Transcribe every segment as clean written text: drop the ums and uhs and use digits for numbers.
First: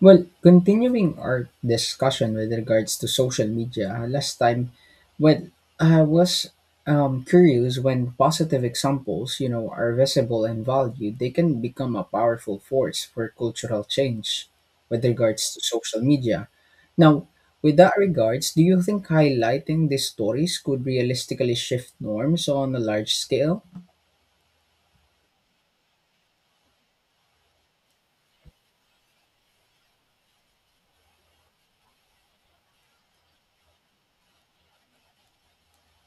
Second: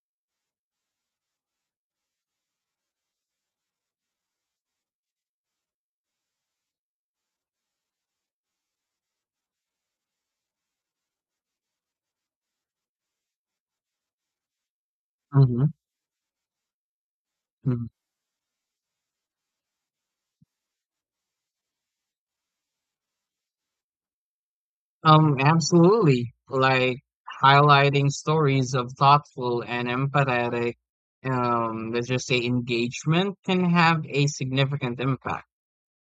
Well, continuing our discussion with regards to social media, last time, when I was curious when positive examples, you know, are visible and valued, they can become a powerful force for cultural change with regards to Mhm, social media. Now, with mhm. that regards, do you think highlighting these stories could realistically shift norms on a large scale? Absolutely. Like highlighting stories of thoughtful and empathetic, let's just say engagement can have a significant impact.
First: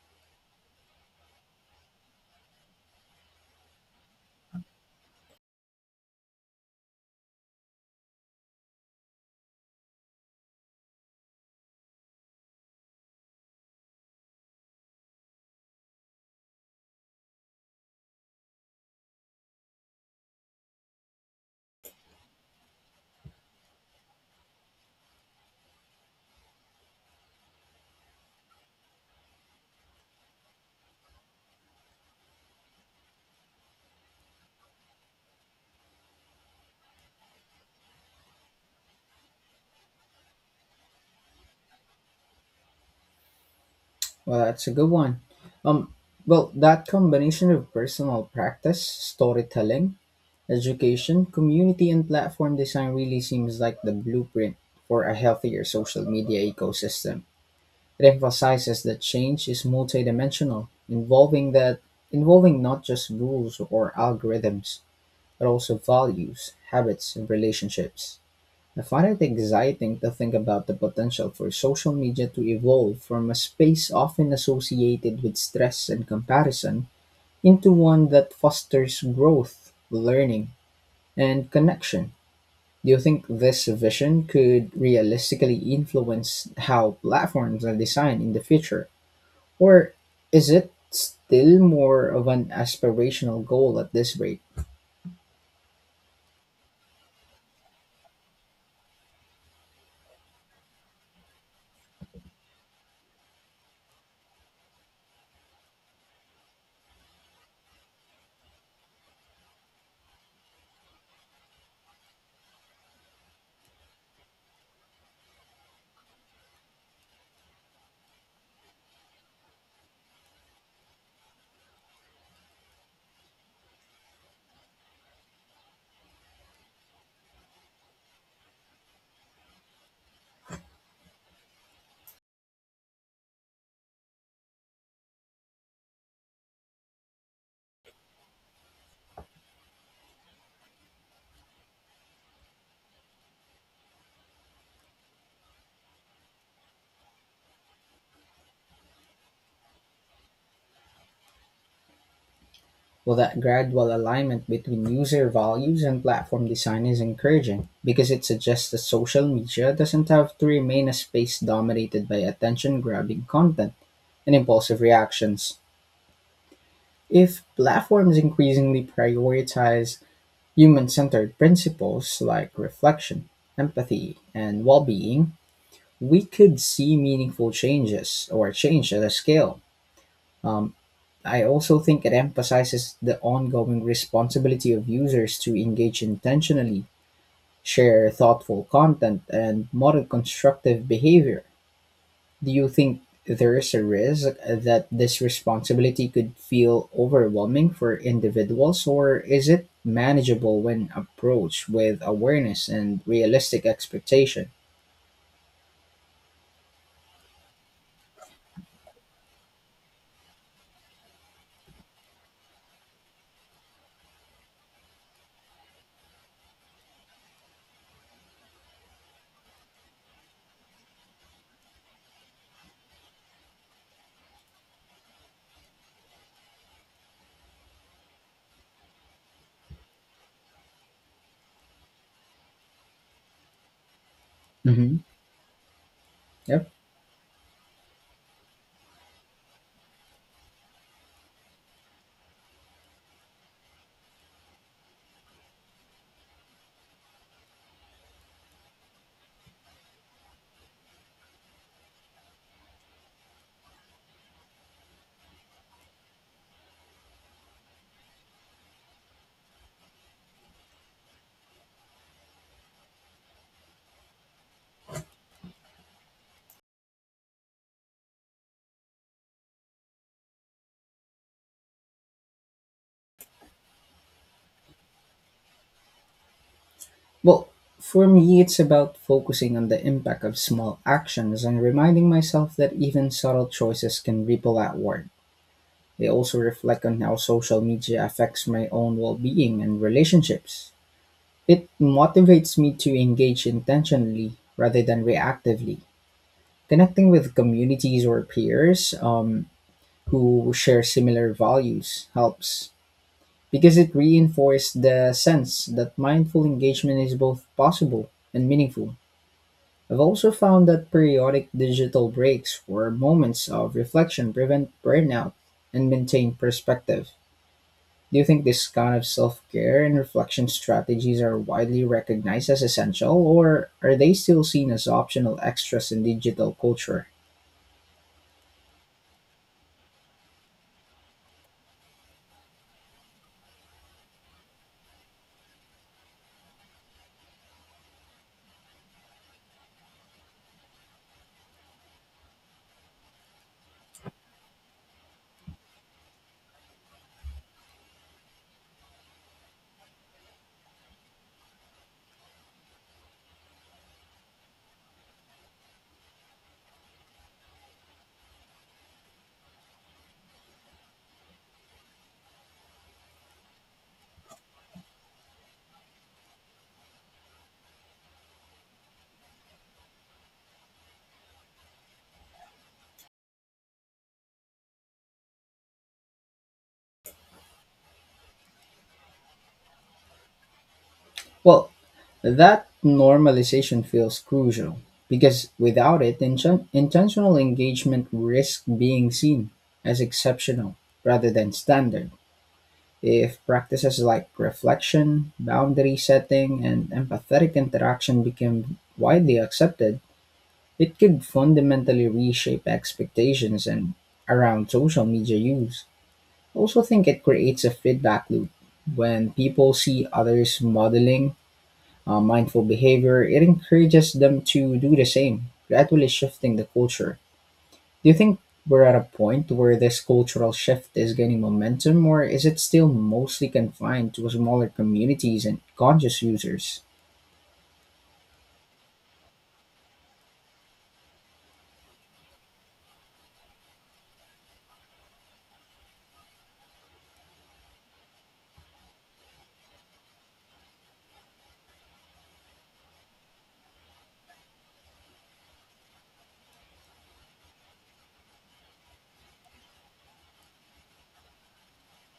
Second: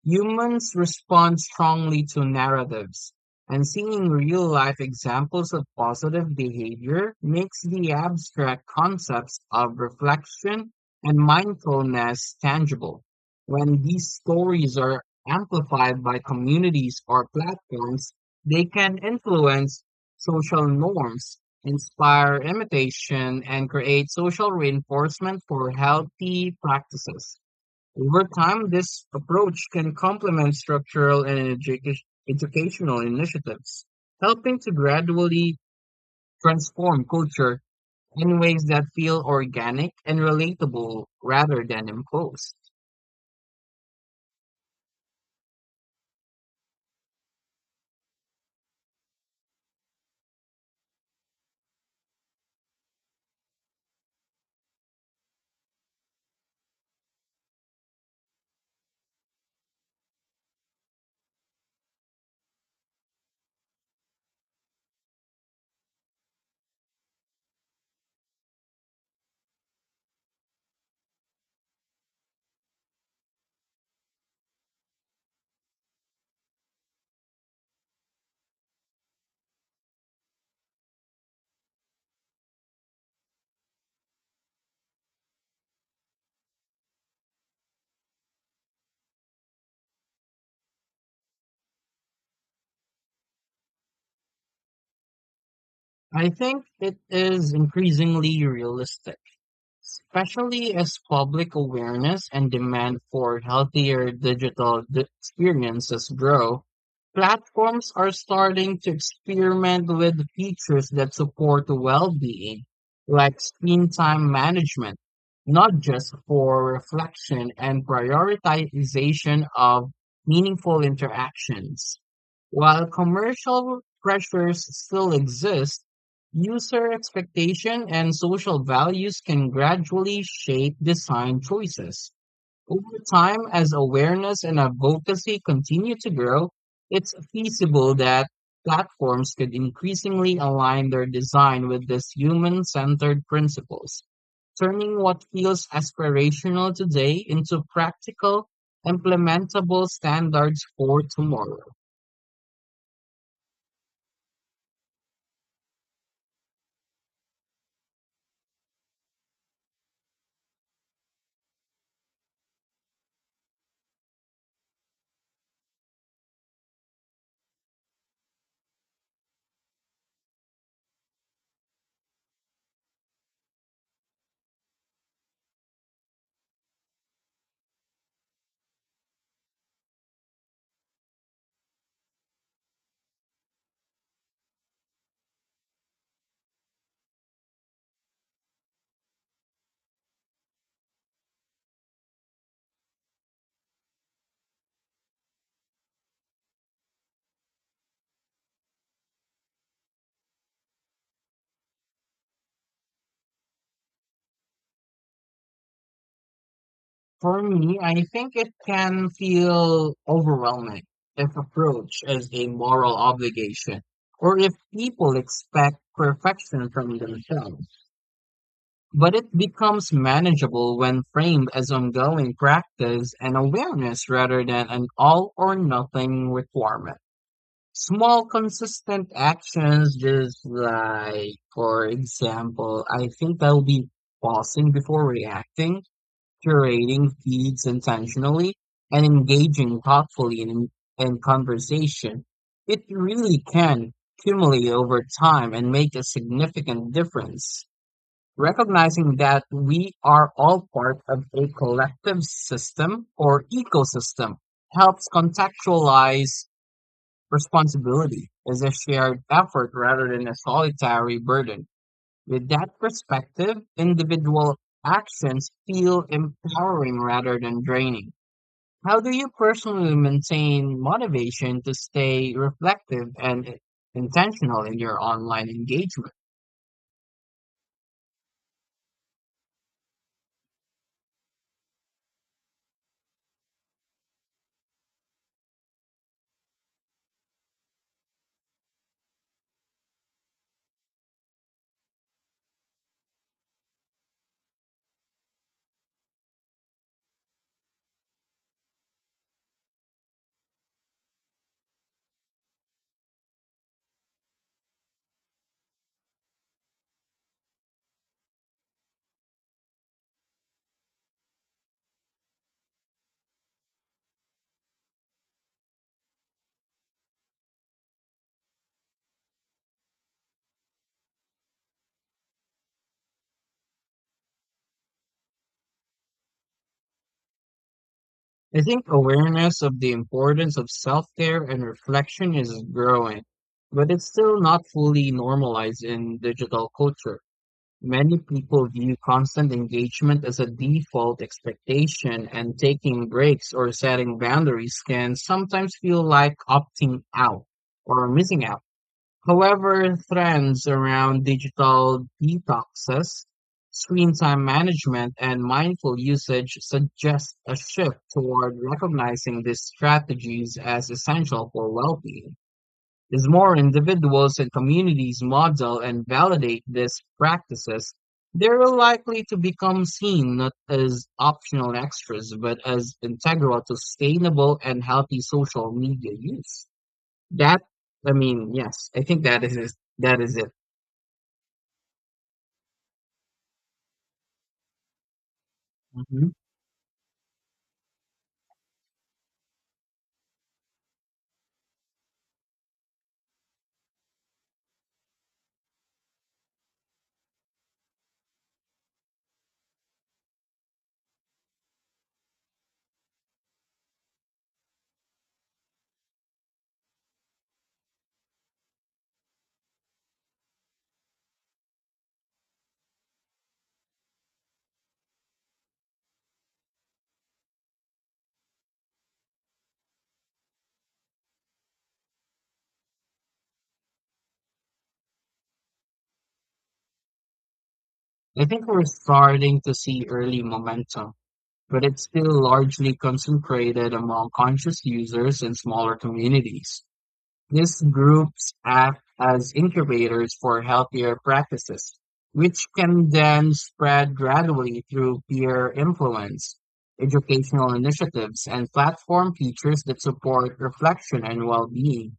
Humans respond strongly to narratives, and seeing real life examples of positive behavior makes the abstract concepts of reflection and mindfulness tangible. When these stories are amplified by communities or platforms, they can influence social norms, inspire imitation, and create social reinforcement for healthy practices. Over time, this approach can complement structural and educational initiatives, helping to gradually transform culture in ways that feel organic and relatable rather than imposed. Well, that's a good one. Um, well, that combination of personal practice, storytelling, education, community and platform design really seems like the blueprint for a healthier social media ecosystem. It emphasizes that change is multidimensional, involving not just rules or algorithms, but also values, habits, and relationships. I find it exciting to think about the potential for social media to evolve from a space often associated with stress and comparison into one that fosters growth, learning, and connection. Do you think this vision could realistically influence how platforms are designed in the future? Or is it still more of an aspirational goal at this rate? I think it is increasingly realistic, especially as public awareness and demand for healthier experiences grow. Platforms are starting to experiment with features that support well-being, like screen time management, not just for reflection and prioritization of meaningful interactions. While commercial pressures still exist, user expectation and social values can gradually shape design choices. Over time, as awareness and advocacy continue to grow, it's feasible that platforms could increasingly align their design with these human centered principles, turning what feels aspirational today into practical, implementable standards for tomorrow. Well, that gradual alignment between user values and platform design is encouraging because it suggests that social media doesn't have to remain a space dominated by attention grabbing content and impulsive reactions. If platforms increasingly prioritize human-centered principles like reflection, empathy, and well-being, we could see meaningful changes or change at a scale. Um, I also think it emphasizes the ongoing responsibility of users to engage intentionally, share thoughtful content, and model constructive behavior. Do you think there is a risk that this responsibility could feel overwhelming for individuals, or is it manageable when approached with awareness and realistic expectation? For me, I think it can feel overwhelming if approached as a moral obligation or if people expect perfection from themselves. But it becomes manageable when framed as ongoing practice and awareness rather than an all or nothing requirement. Small, consistent actions, just like, for example, I think that will be pausing Hmm. before reacting, Yep. curating feeds intentionally, and engaging thoughtfully in conversation, it really can accumulate over time and make a significant difference. Recognizing that we are all part of a collective system or ecosystem helps contextualize responsibility as a shared effort rather than a solitary burden. With that perspective, individual actions feel empowering rather than draining. How do you personally maintain motivation to stay reflective and intentional in your online engagement? Well, for me, it's about focusing on the impact of small actions and reminding myself that even subtle choices can ripple outward. They also reflect on how social media affects my own well being and relationships. It motivates me to engage intentionally rather than reactively. Connecting with communities or peers who share similar values helps because it reinforces the sense that mindful engagement is both possible and meaningful. I've also found that periodic digital breaks or moments of reflection prevent burnout and maintain perspective. Do you think this kind of self care and reflection strategies are widely recognized as essential, or are they still seen as optional extras in digital culture? I think awareness of the importance of self care and reflection is growing, but it's still not fully normalized in digital culture. Many people view constant engagement as a default expectation, and taking breaks or setting boundaries can sometimes feel like opting out or missing out. However, trends around digital detoxes, screen time management, and mindful usage suggest a shift toward recognizing these strategies as essential for well being. As more individuals and communities model and validate these practices, they are likely to become seen not as optional extras, but as integral to sustainable and healthy social media use. That, I mean, yes, I think that is it. Well, that normalization feels crucial because without it, Mhm. Intentional engagement risks being seen as exceptional rather than standard. If practices like reflection, boundary setting, and empathetic interaction became widely accepted, it could fundamentally reshape expectations and around social media use. I also think it creates a feedback loop. When people see others modeling mindful behavior, it encourages them to do the same, gradually shifting the culture. Do you think we're at a point where this cultural shift is gaining momentum, or is it still mostly confined to smaller communities and conscious users? I think we're starting to see early momentum, but it's still largely concentrated among conscious users and smaller communities. These groups act as incubators for healthier practices, which can then spread gradually through peer influence, educational initiatives, and platform features that support reflection and well being.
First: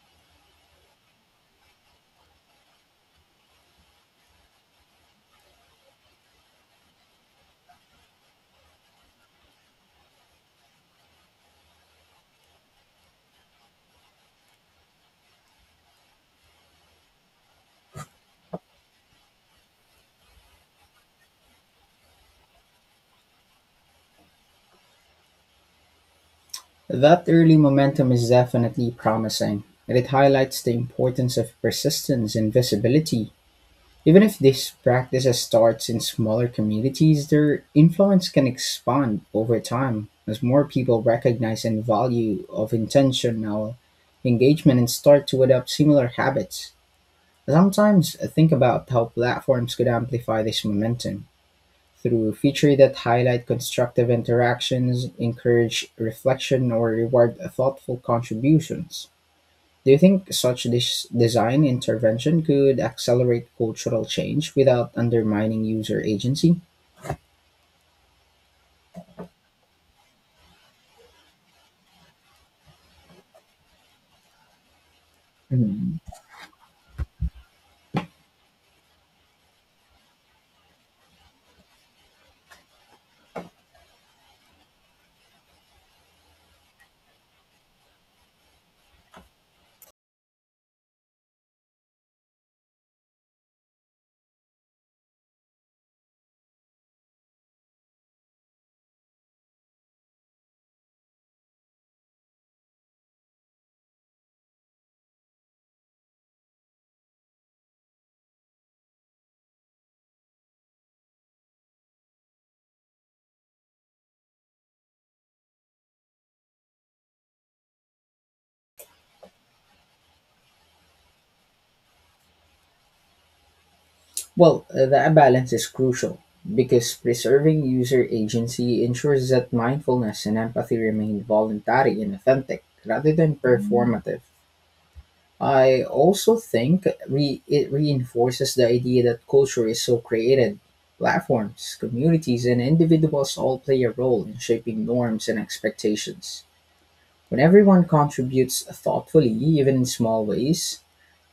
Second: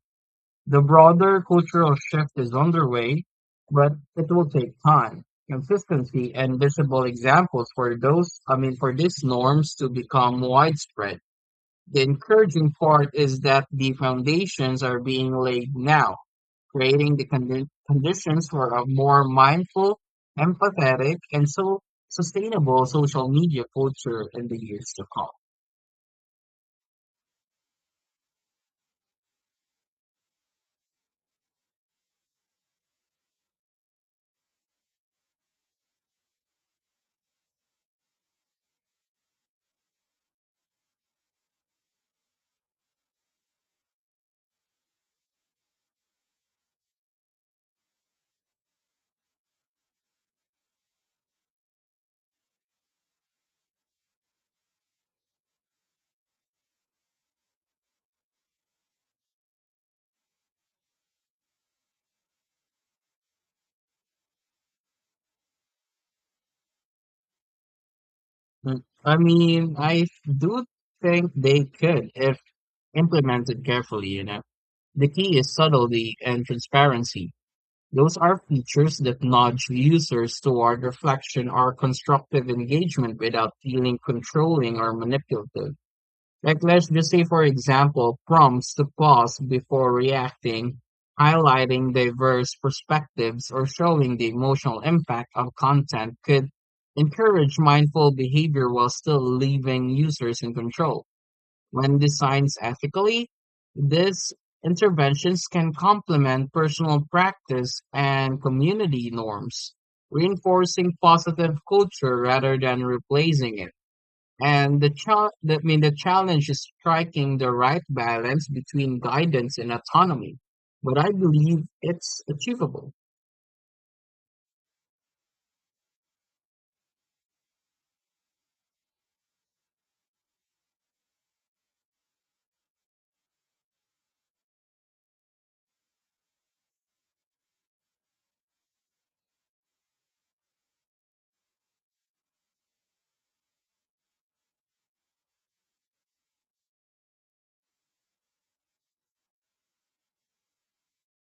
The broader cultural shift is underway, but it will take time, consistency, and visible examples for those, I mean, for these norms to become widespread. The encouraging part is that the foundations are being laid now, creating the conditions for a more mindful, empathetic, and so sustainable social media culture in the years to come. That early momentum is definitely promising, and it highlights the importance of persistence and visibility. Even if these practices starts in smaller communities, their influence can expand over time as more people recognize and value of intentional engagement and start to adopt similar habits. Sometimes I think about how platforms could amplify this momentum through features that highlight constructive interactions, encourage reflection, or reward thoughtful contributions. Do you think such design intervention could accelerate cultural change without undermining user agency? I mean, I do think they could if implemented carefully, you know. The key is Mhm. subtlety and transparency. Those are features that nudge users toward reflection or constructive engagement without feeling controlling or manipulative. Like let's just say, for example, prompts to pause before reacting, highlighting diverse perspectives, or showing the emotional impact of content could encourage mindful behavior while still leaving users in control. When designed ethically, these interventions can complement personal practice and community norms, reinforcing positive culture rather than replacing it. And I mean, the challenge is striking the right balance between guidance and autonomy, but I believe it's achievable. Well, that balance is crucial because preserving user agency ensures that mindfulness and empathy remain voluntary and authentic rather than performative. I also think it reinforces the idea that culture is so created. Platforms, communities, and individuals all play a role in shaping norms and expectations. When everyone contributes thoughtfully, even in small ways,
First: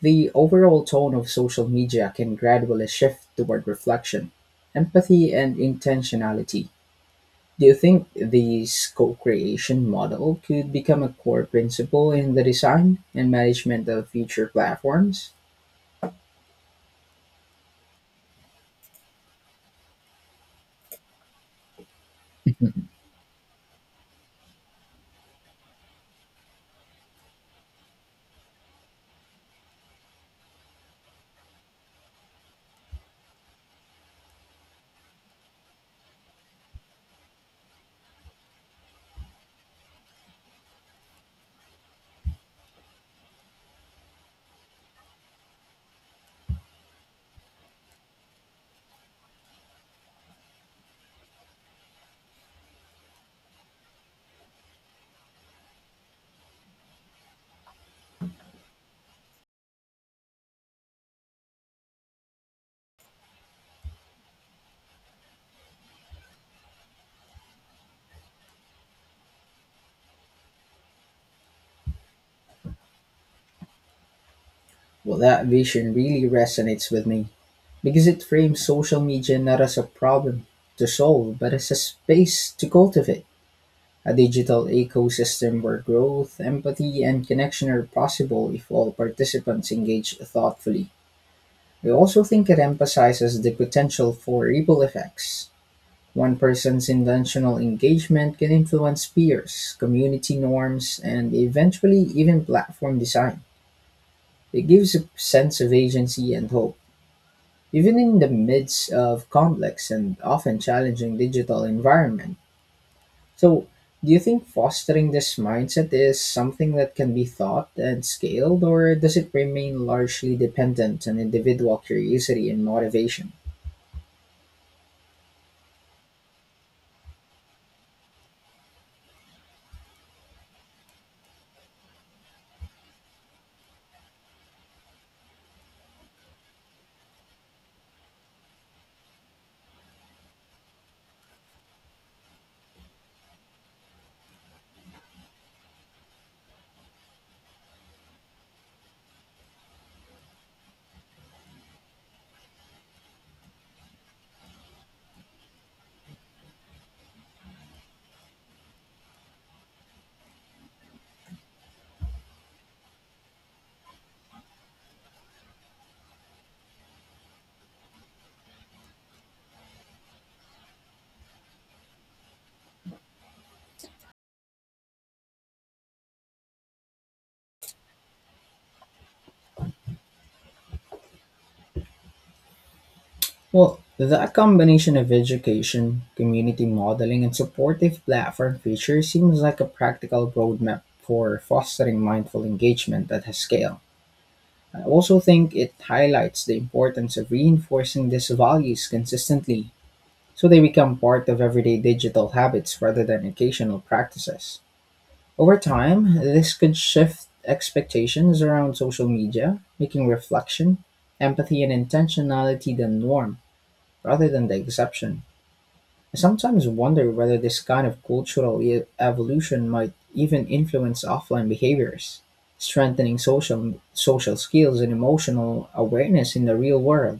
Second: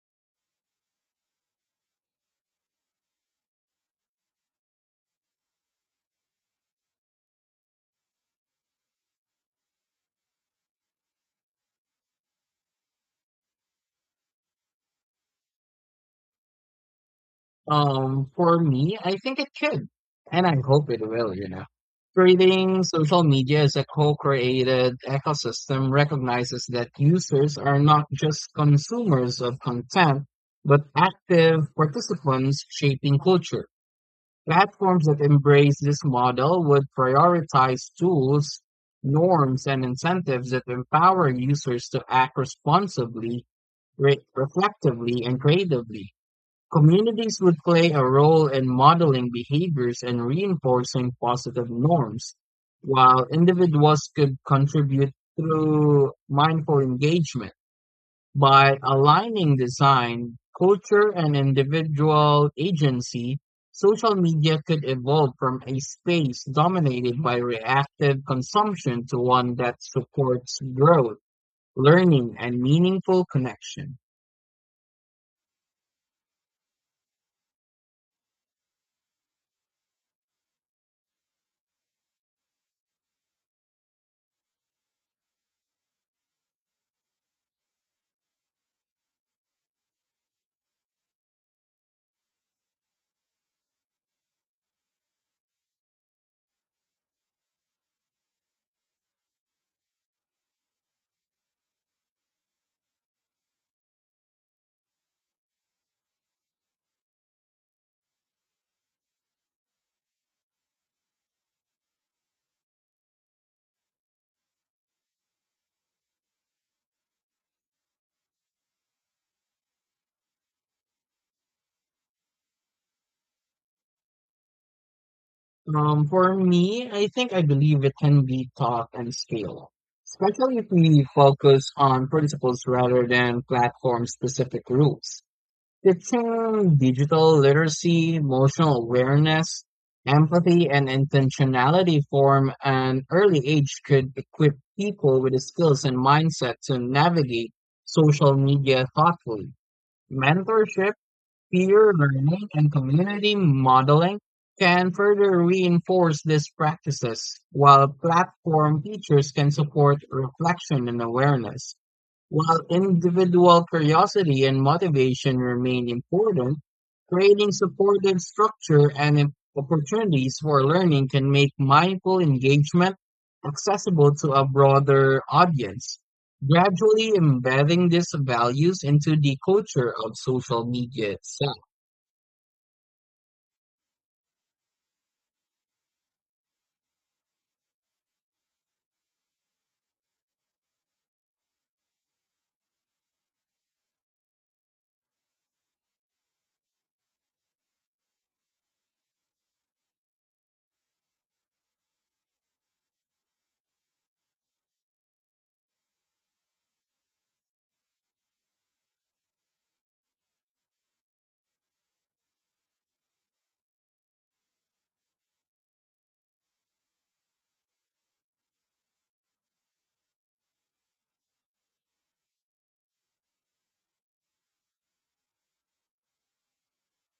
the overall tone of social media can gradually shift toward reflection, empathy, and intentionality. Do you think this co creation model could become a core principle in the design and management of future platforms? For me, I think it should, and I hope it will, you know. Creating social media as a co-created ecosystem recognizes that users are not just consumers of content, but active participants shaping culture. Platforms that embrace this model would prioritize tools, norms, and incentives that empower users to act responsibly, reflectively, and creatively. Communities would play a role in modeling behaviors and reinforcing positive norms, while individuals could contribute through mindful engagement. By aligning design, culture, and individual agency, social media could evolve from a space dominated by reactive consumption to one that supports growth, learning, and meaningful connection. Well, that vision really resonates with me because it frames social media not as a problem to solve, but as a space to cultivate a digital ecosystem where growth, empathy, and connection are possible if all participants engage thoughtfully. I also think it emphasizes the potential for ripple effects. One person's intentional engagement can influence peers, community norms, and eventually even platform design. It gives a sense of agency and hope even in the midst of complex and often challenging digital environment. So, do you think fostering this mindset is something that can be thought and scaled, or does it remain largely dependent on individual curiosity and motivation? For me, I think I believe it can be taught and scaled, especially if we focus on principles rather than platform-specific rules. Teaching digital literacy, emotional awareness, empathy, and intentionality from an early age could equip people with the skills and mindset to navigate social media thoughtfully. Mentorship, peer learning, and community modeling can further reinforce these practices, while platform features can support reflection and awareness. While individual curiosity and motivation remain important, creating supportive structure and opportunities for learning can make mindful engagement accessible to a broader audience, gradually embedding these values into the culture of social media itself. Well, that combination of education, community modeling, and supportive platform features seems like a practical roadmap for fostering mindful engagement that has scale. I also think it highlights the importance of reinforcing these values consistently so they become part of everyday digital habits rather than occasional practices. Over time, this could shift expectations around social media, making reflection, empathy, and intentionality the norm rather than the exception. I sometimes wonder whether this kind of cultural evolution might even influence offline behaviors, strengthening social skills and emotional awareness in the real world.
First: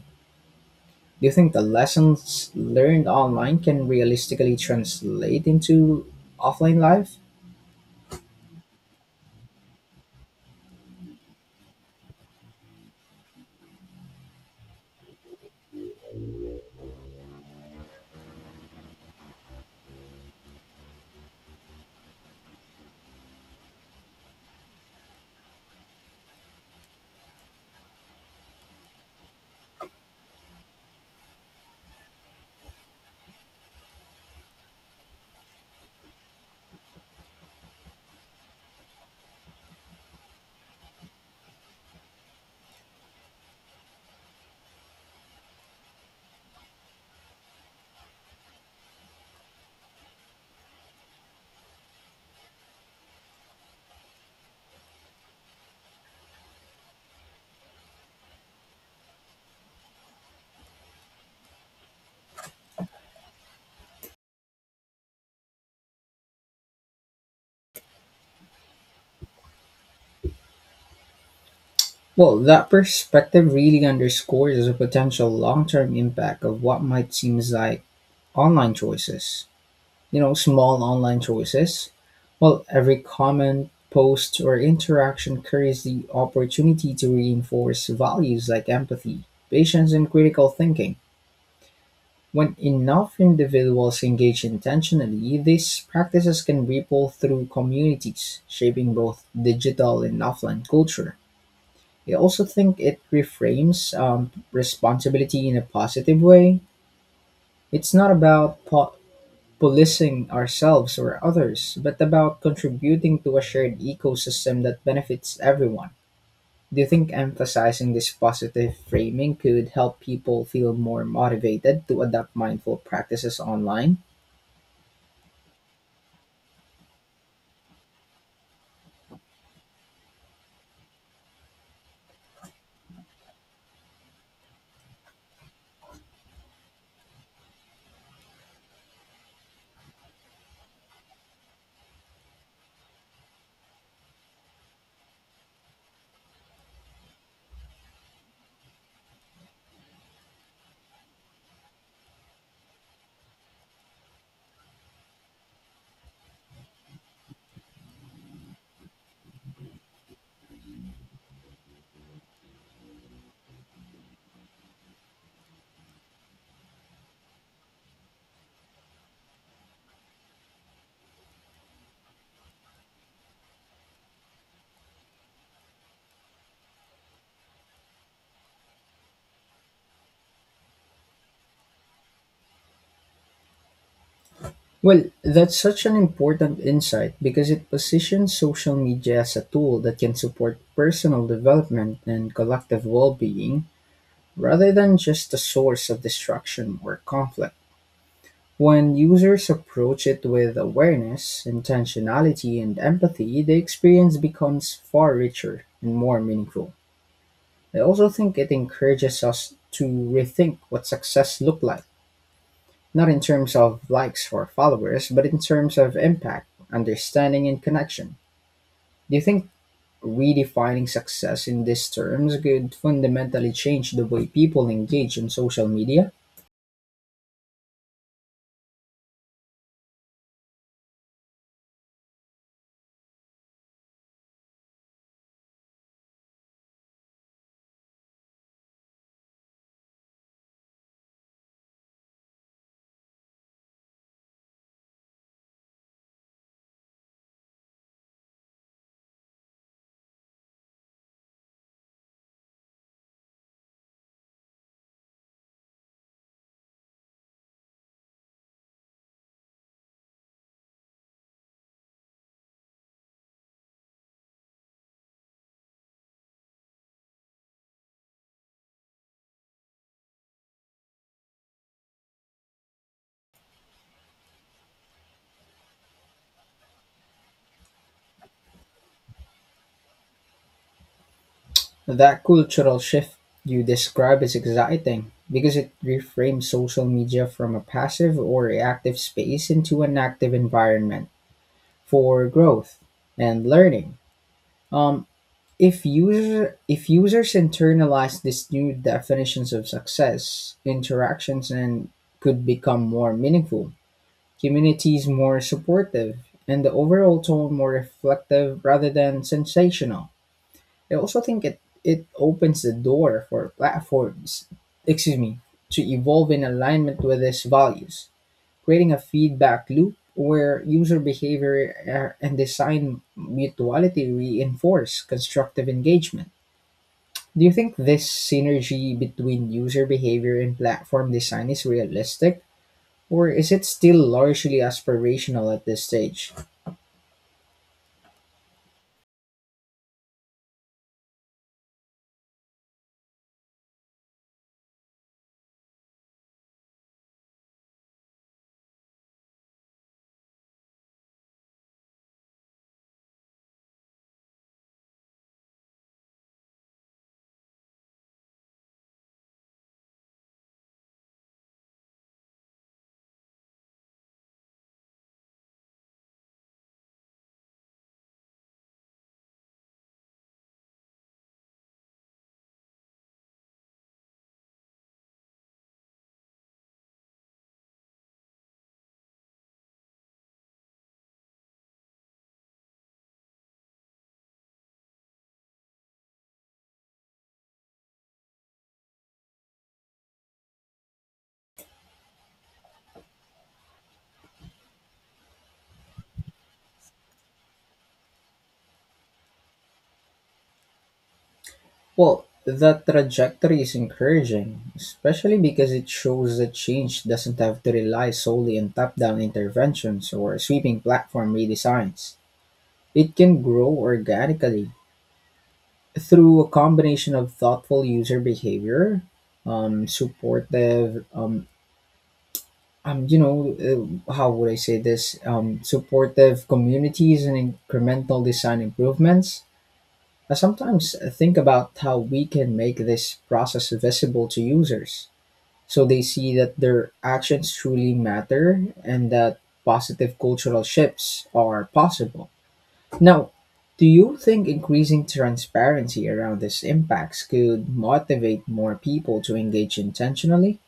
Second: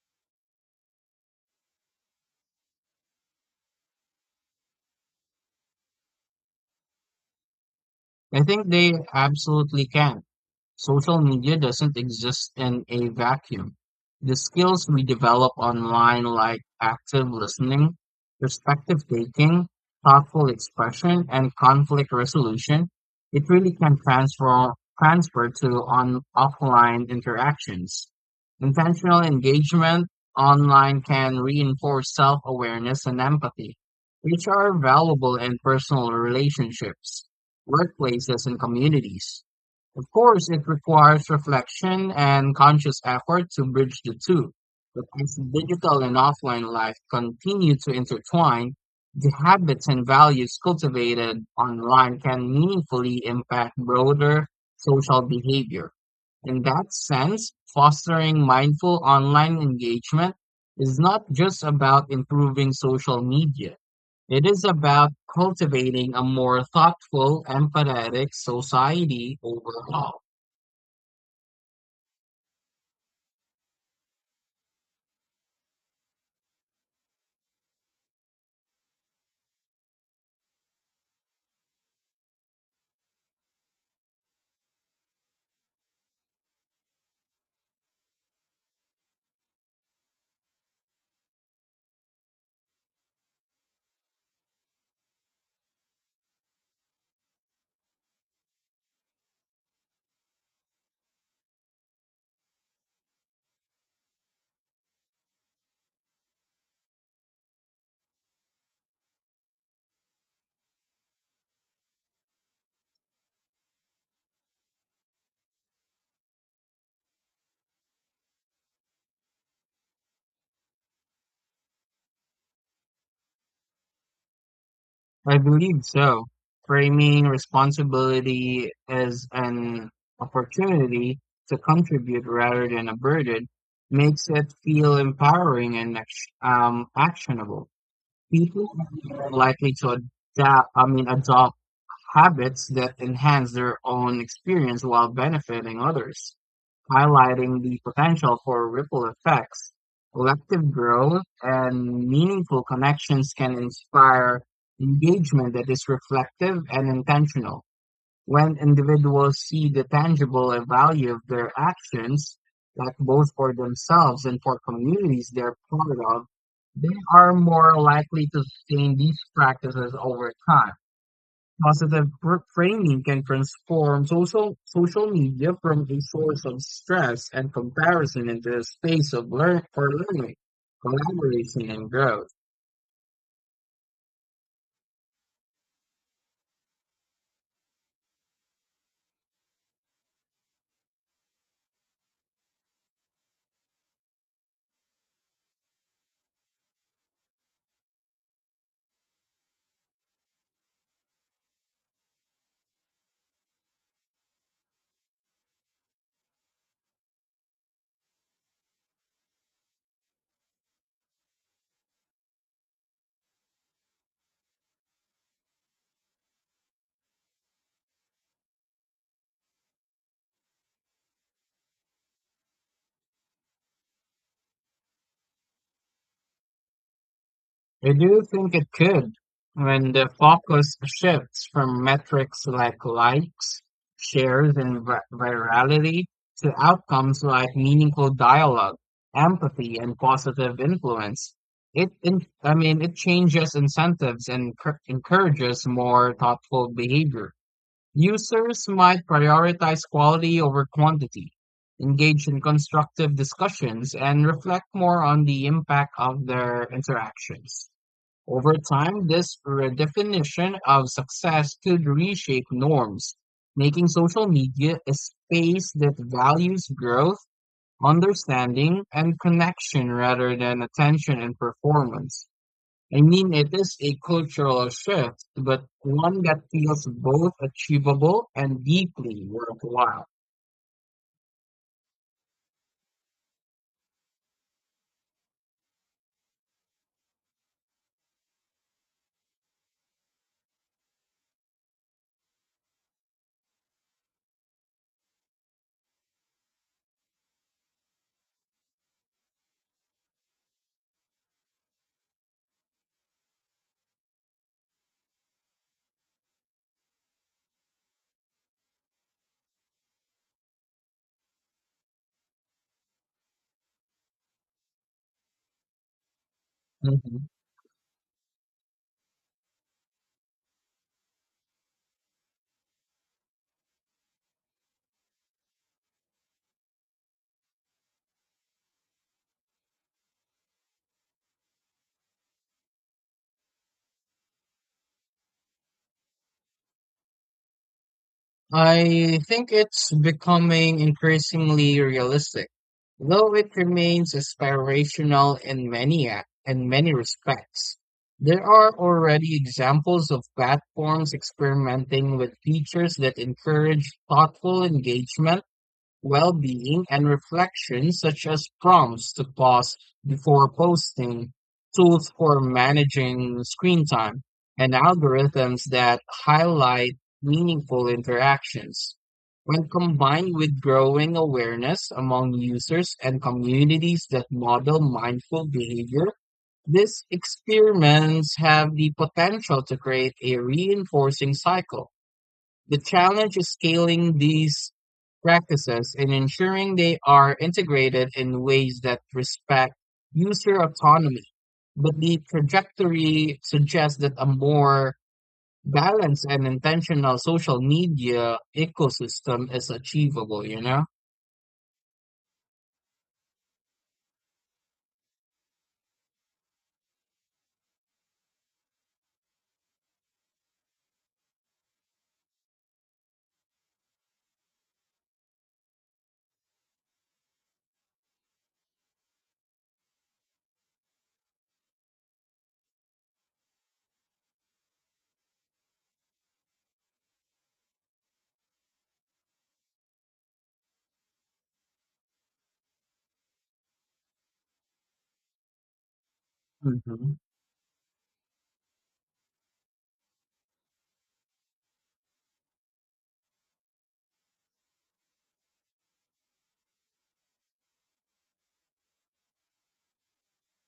Do you think the lessons learned online can realistically translate into offline life? I think they absolutely can. Social media doesn't exist in a vacuum. The skills we develop online, like active listening, perspective taking, thoughtful expression, and conflict resolution, it really can transfer to on offline interactions. Intentional engagement online can reinforce self-awareness and empathy, which are valuable in personal relationships, workplaces, and communities. Of course, it requires reflection and conscious effort to bridge the two. But as digital and offline life continue to intertwine, the habits and values cultivated online can meaningfully impact broader social behavior. In that sense, fostering mindful online engagement is not just about improving social media. It is about cultivating a more thoughtful, empathetic society overall. Well, that perspective really underscores the potential long-term impact of what might seem like online choices. You know, small online choices, well, every comment, post, or interaction carries the opportunity to reinforce values like empathy, patience, and critical thinking. When enough individuals engage intentionally, these practices can ripple through communities, shaping both digital and offline culture. I also think it reframes responsibility in a positive way. It's not about policing ourselves or others, but about contributing to a shared ecosystem that benefits everyone. Do you think emphasizing this positive framing could help people feel more motivated to adopt mindful practices online? I believe so. Framing responsibility as an opportunity to contribute rather than a burden makes it feel empowering and actionable. People are more likely to I mean, adopt habits that enhance their own experience while benefiting others, highlighting the potential for ripple effects. Collective growth and meaningful connections can inspire engagement that is reflective and intentional. When individuals see the tangible value of their actions, like both for themselves and for communities they're part of, they are more likely to sustain these practices over time. Positive framing can transform social media from a source of stress and comparison into a space of learning, collaboration, and growth. Well, that's such an important insight because it positions social media as a tool that can support personal development and collective well being rather than just a source of destruction or conflict. When users approach it with awareness, intentionality, and empathy, the experience becomes far richer and more meaningful. I also think it encourages us to rethink what success looked like, not in terms of likes or followers, but in terms of impact, understanding, and connection. Do you think redefining success in these terms could fundamentally change the way people engage in social media? I do think it could when the focus shifts from metrics like likes, shares, and virality to outcomes like meaningful dialogue, empathy, and positive influence. I mean, it changes incentives and encourages more thoughtful behavior. Users might prioritize quality over quantity, engage in constructive discussions, and reflect more on the impact of their interactions. Over time, this redefinition of success could reshape norms, making social media a space that values growth, understanding, and connection rather than attention and performance. I mean, it is a cultural shift, but one that feels both achievable and deeply worthwhile. That cultural shift you describe is exciting because it reframes social media from a passive or reactive space into an active environment for growth and learning. Um, if users internalize these new definitions of success, interactions and could become more meaningful, communities more supportive, and the overall tone more reflective rather than sensational. I also think it opens the door for platforms, excuse me, to evolve in alignment with these values, creating a feedback loop where user behavior and design mutuality reinforce constructive engagement. Do you think this synergy between user behavior and platform design is realistic, or is it still largely aspirational at this stage? I think it's becoming increasingly realistic, though it remains aspirational in in many respects. There are already examples of platforms experimenting with features that encourage thoughtful engagement, well-being, and reflection, such as prompts to pause before posting, tools for managing screen time, and algorithms that highlight meaningful interactions. When combined with growing awareness among users and communities that model mindful behavior, these experiments have the potential to create a reinforcing cycle. The challenge is scaling these practices and ensuring they are integrated in ways that respect user autonomy. But the trajectory suggests that a more balanced and intentional social media ecosystem is achievable, you know? Well, that trajectory is encouraging, especially because it shows that change doesn't have to rely solely on top down interventions or sweeping platform redesigns. It can grow organically through a combination of thoughtful user behavior, supportive, you know, how would I say this? Supportive communities and incremental design improvements. I sometimes think about how we can make this process visible to users so they see that their Mhm. actions truly matter and that positive cultural shifts are possible. Now, do you think increasing transparency around these impacts could motivate more people to engage intentionally?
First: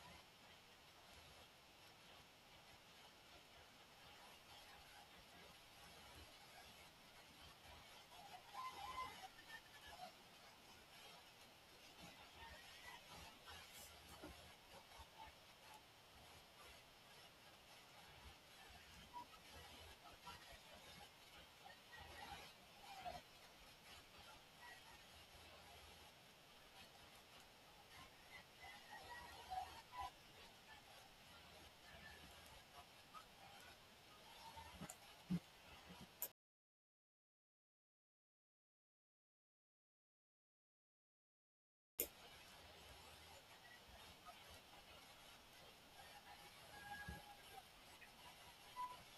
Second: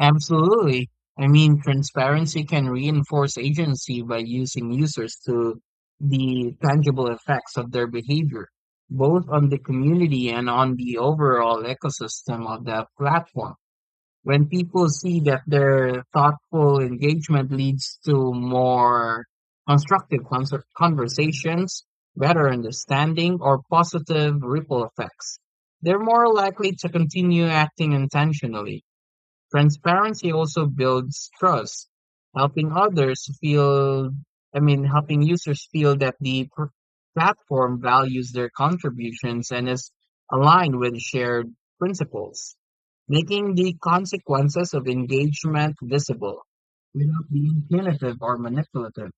Absolutely. I mean, transparency can reinforce agency by using users to the tangible effects of their behavior, both on the community and on the overall ecosystem of the platform. When people see that their thoughtful engagement leads to more constructive conversations, better understanding, or positive ripple effects, they're more likely to continue acting intentionally. Transparency also builds trust, helping others feel, I mean, helping users feel that the platform values their contributions and is aligned with shared principles, making the consequences of engagement visible without being punitive or manipulative.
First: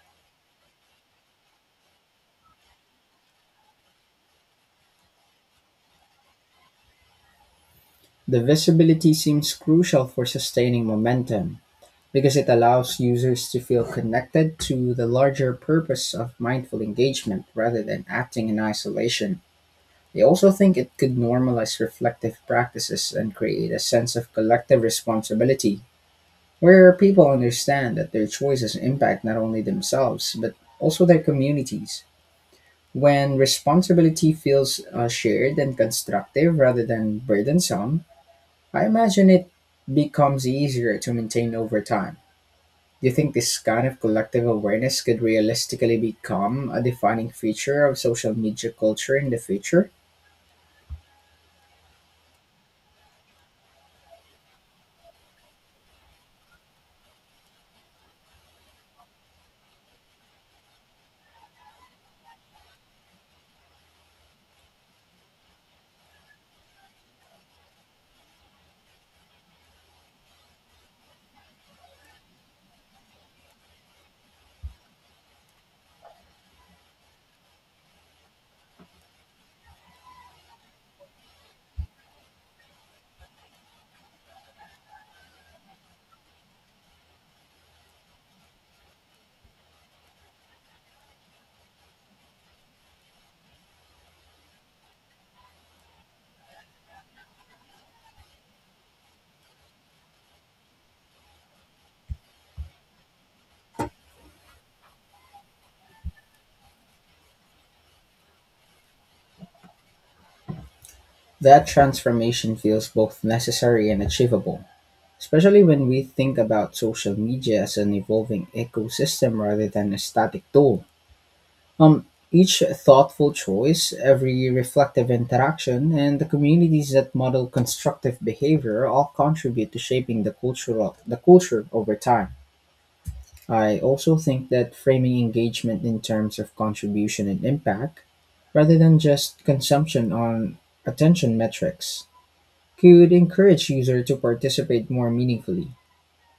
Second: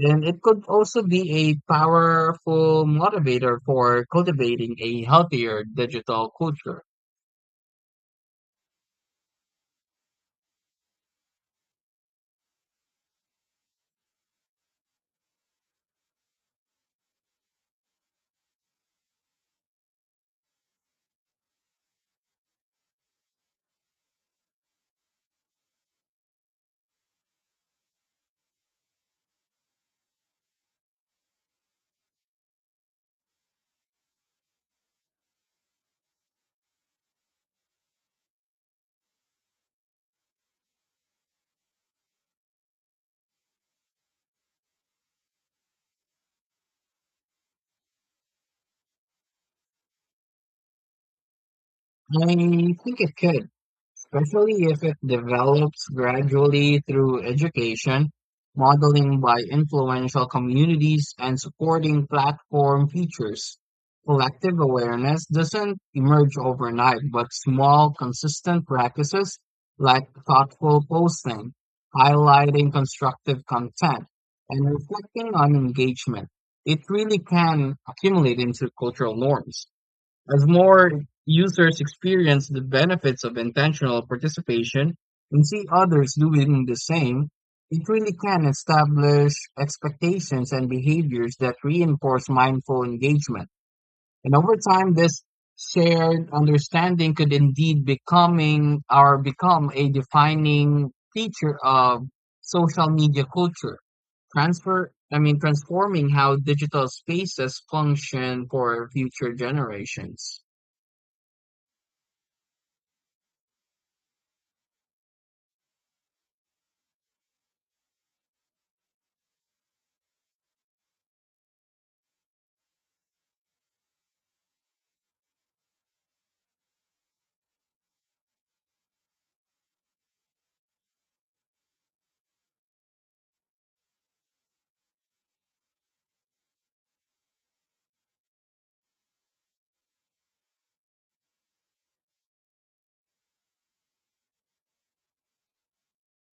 And it could also be a powerful motivator for cultivating a healthier digital culture. The visibility seems crucial for sustaining momentum, because it allows users to feel connected to the larger purpose of mindful engagement rather than acting in isolation. I also think it could normalize reflective practices and create a sense of collective responsibility where people understand that their choices impact not only themselves but also their communities. When responsibility feels shared and constructive rather than burdensome, I imagine it becomes easier to maintain over time. Do you think this kind of collective awareness could realistically become a defining feature of social media culture in the future? I think it could, especially if it develops gradually through education, modeling by influential communities, and supporting platform features. Collective awareness doesn't emerge overnight, but small, consistent practices like thoughtful posting, highlighting constructive content, and reflecting on engagement, it really can accumulate into cultural norms. As more users experience the benefits of intentional participation and see others doing the same, it really can establish expectations and behaviors that reinforce mindful engagement. And over time, this shared understanding could indeed becoming or become a defining feature of social media culture, transfer I mean, transforming how digital spaces function for future generations. That transformation feels both necessary and achievable, especially when we think about social media as an evolving ecosystem rather than a static tool. Um, each thoughtful choice, every reflective interaction, and the communities that model constructive behavior all contribute to shaping the culture over time. I also think that framing engagement in terms of contribution and impact, rather than just consumption on attention metrics, could encourage users to participate more meaningfully.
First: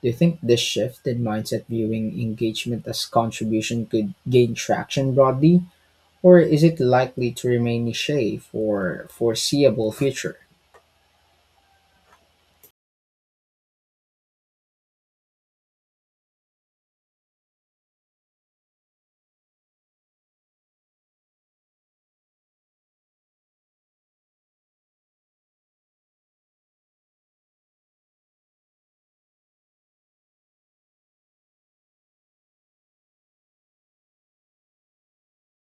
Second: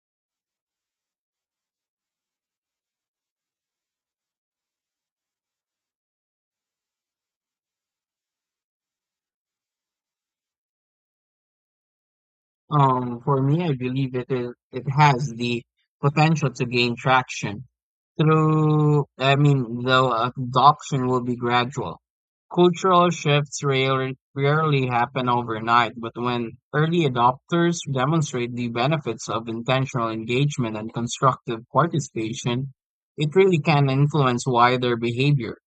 Do you think this shift in mindset viewing engagement as contribution could gain traction broadly, or is it likely to remain niche for foreseeable future? For me, I believe it has the potential to gain traction I mean, the adoption will be gradual. Cultural shifts rarely happen overnight, but when early adopters demonstrate the benefits of intentional engagement and constructive participation, it really can influence wider behavior.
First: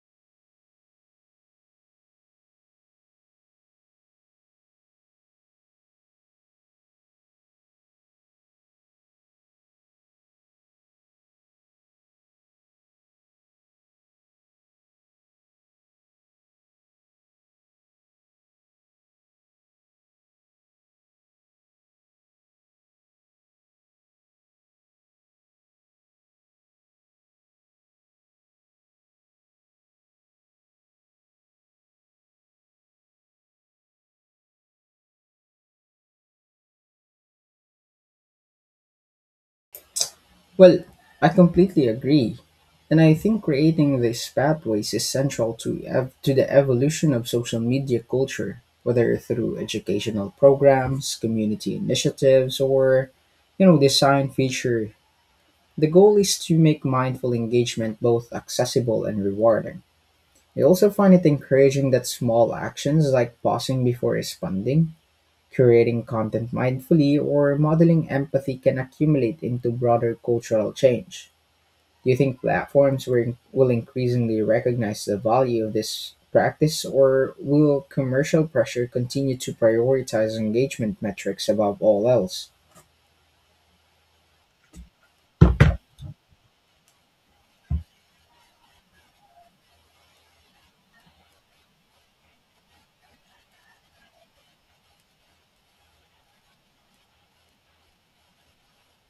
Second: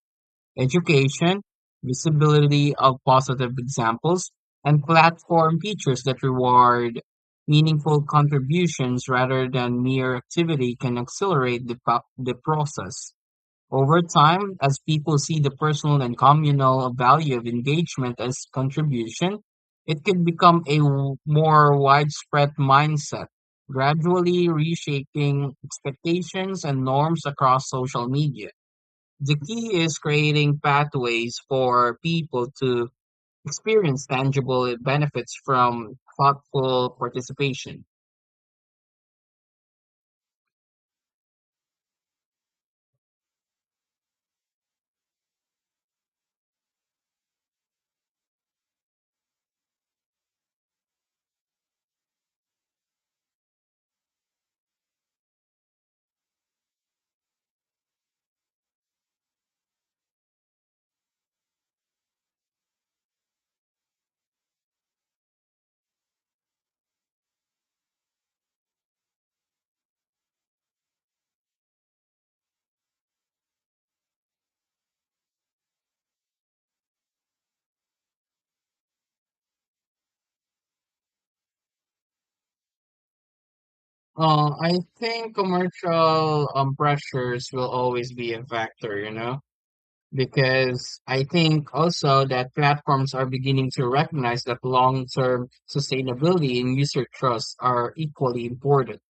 Education, visibility of positive examples, and platform features that reward meaningful contributions rather than mere activity can accelerate the process. Over time, as people see the personal and communal value of engagement as contribution, it can become more widespread mindset, gradually reshaping expectations and norms across social media. The key is creating pathways for people to experience tangible benefits from thoughtful participation. Well, I completely agree. And I think creating these pathways is central to, to the evolution of social media culture, whether through educational programs, community initiatives, or you know, design feature. The goal is to make mindful engagement both accessible and rewarding. I also find it encouraging that small actions like pausing before responding, curating content mindfully, or modeling empathy can accumulate into broader cultural change. Do you think platforms will increasingly recognize the value of this practice, or will commercial pressure continue to prioritize engagement metrics above all else? I think commercial pressures will always be a factor, you know, because I think also that platforms are beginning to recognize that long-term sustainability and user trust are equally important.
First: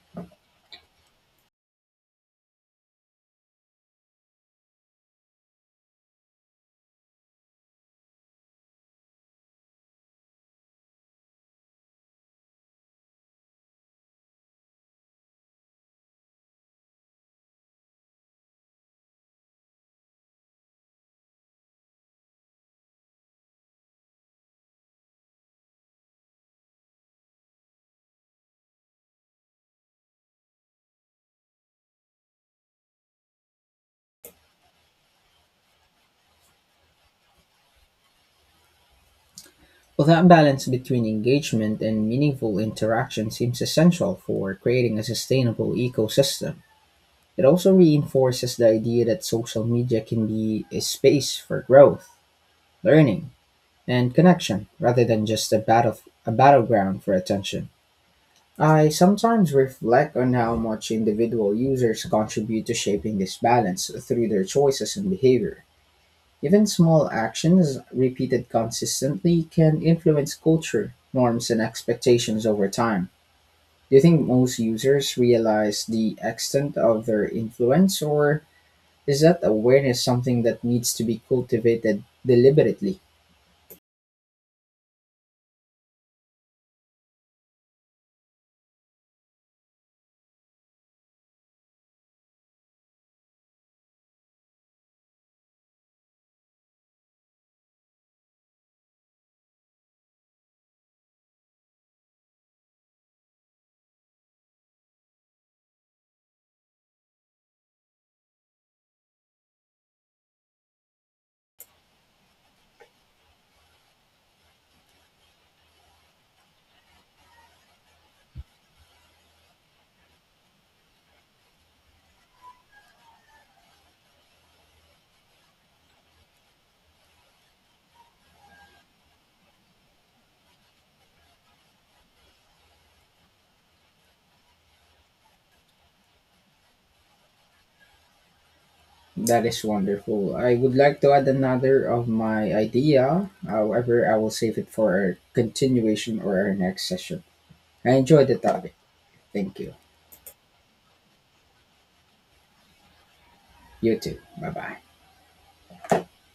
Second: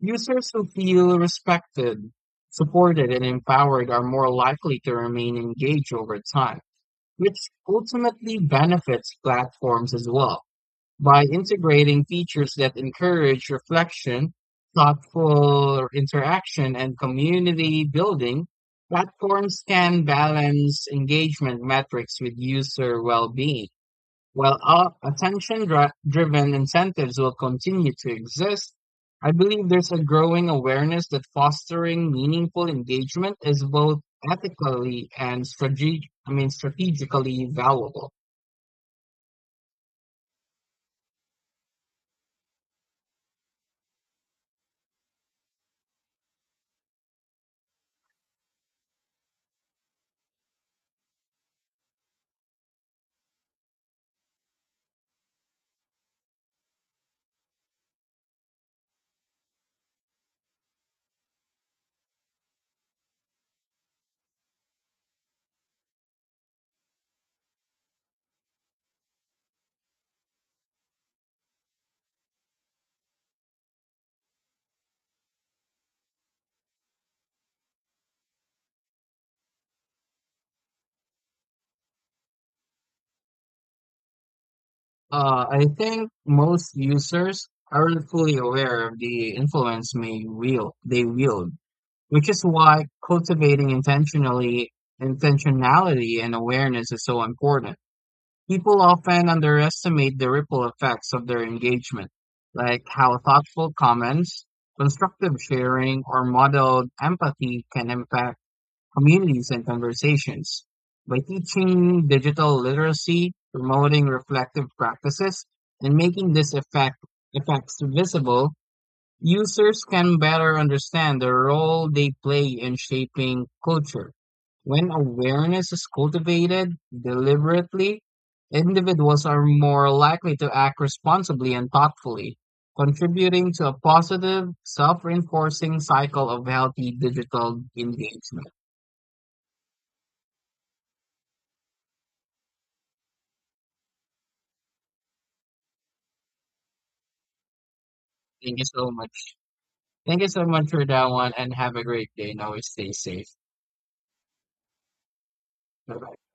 Users who feel respected, supported, and empowered are more likely to remain engaged over time, which ultimately benefits platforms as well by integrating features that encourage reflection, thoughtful interaction, and community building. Platforms can balance engagement metrics with user well being. While all attention driven incentives will continue to exist, I believe there's a growing awareness that fostering meaningful engagement is both ethically and I mean, strategically valuable. Well, that balance between engagement and meaningful interaction seems essential for creating a sustainable ecosystem. It also reinforces the idea that social media can be a space for growth, learning, and connection rather than just a battleground for attention. I sometimes reflect on how much individual users contribute to shaping this balance through their choices and behavior. Even small actions repeated consistently can influence culture, norms, and expectations over time. Do you think most users realize the extent of their influence, or is that awareness something that needs to be cultivated deliberately? I think most users aren't fully aware of the influence they wield, which is why cultivating intentionally intentionality and awareness is so important. People often underestimate the ripple effects of their engagement, like how thoughtful comments, constructive sharing, or modeled empathy can impact communities and conversations. By teaching digital literacy, promoting reflective practices, and making this effect effects visible, users can better understand the role they play in shaping culture. When awareness is cultivated deliberately, individuals are more likely to act responsibly and thoughtfully, contributing to a positive, self reinforcing cycle of healthy digital engagement. That is wonderful. I would like to add another of my idea. However, I will save it for our continuation or our next session. I enjoyed the Thank you topic. so much. Thank you. Thank you so much for that one and have a great day and always stay safe. You too. Bye bye. Bye bye.